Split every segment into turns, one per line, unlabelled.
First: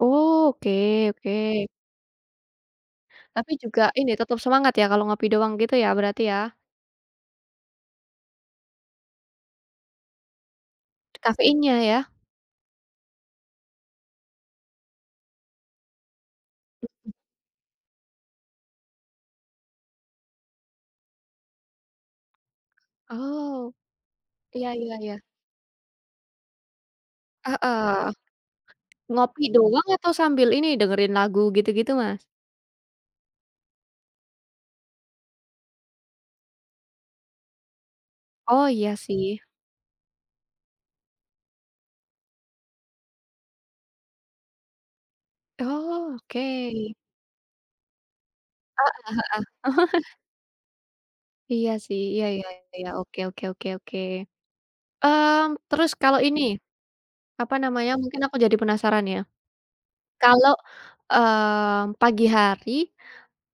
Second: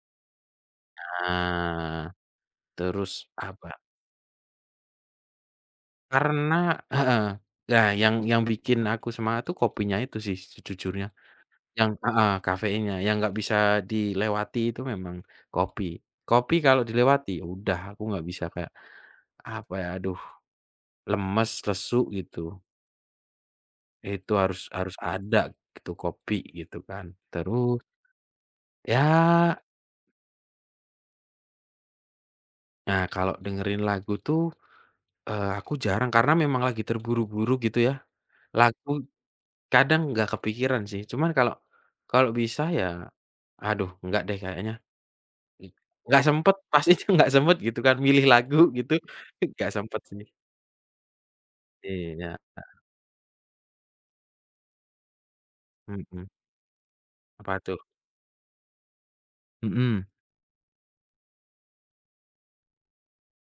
Oh, oke oke.
Nah, terus
Tapi
apa
juga ini, tetap semangat ya, kalau ngopi doang gitu ya, berarti
Karena
ya?
heeh, iya, yang yang bikin aku semangat tuh kopinya itu sih, sejujurnya.
Kafeinnya
Yang
ya?
heeh, kafeinnya yang enggak bisa dilewati itu memang kopi. Kopi kalau
Mhm.
dilewati, udah aku nggak bisa kayak, apa ya, aduh, lemas, lesu, gitu.
Oh,
Itu harus
iya iya
harus
iya.
ada itu kopi, gitu kan. Terus
Heeh. Ngopi
Ya
doang atau sambil ini, dengerin lagu, gitu-gitu, Mas?
Nah, kalau dengerin lagu tuh, eee, aku jarang karena memang lagi terburu-buru gitu ya.
Oh,
Lagu
iya sih.
kadang nggak kepikiran sih cuman kalau kalau bisa ya, aduh enggak deh kayaknya. Iy
Oh,
nggak sempat,
oke.
pasti itu nggak sempat gitu kan milih lagu gitu, ih nggak
Heeh heeh.
sempat sih.
Iya sih. Iya
Iya,
iya
Kak.
iya, oke oke oke oke. Mmm, terus kalau
Mhm.
ini, apa
Apa tuh?
namanya, mungkin aku jadi penasaran ya.
Mhm.
Kalau, mmm, pagi hari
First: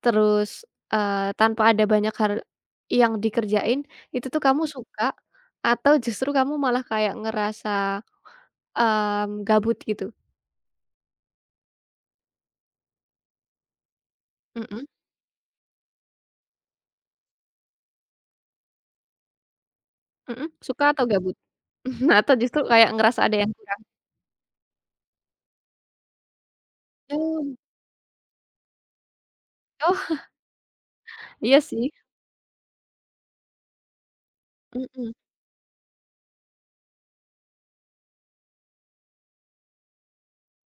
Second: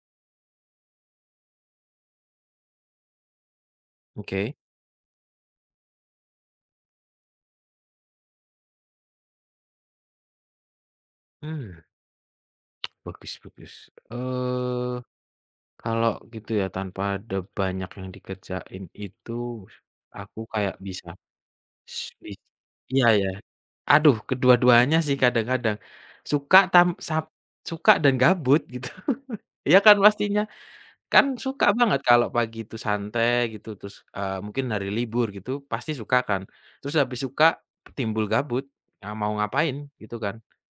terus, eee, tanpa ada banyak har yang dikerjain, itu tuh
Oke.
kamu suka, atau justru kamu malah kayak ngerasa, mmm, gabut, gitu?
Hmm. Bagus bagus,
Mhm.
eee, kalau gitu ya tanpa ada banyak yang dikerjain itu, aku
Mhm,
kayak
suka atau
bisa,
gabut?
s bi
Atau justru kayak
iya
ngerasa
iya,
ada yang kurang?
aduh kedua-duanya sih kadang-kadang. Suka tam sap
Betul.
suka dan gabut gitu, iya
Oh.
kan pastinya? Kan
Iya
suka
sih.
banget kalau pagi itu santai gitu terus, eee, mungkin hari
Mhm.
libur gitu, pasti suka kan? Terus habis suka, timbul gabut, ya mau ngapain? Gitu kan.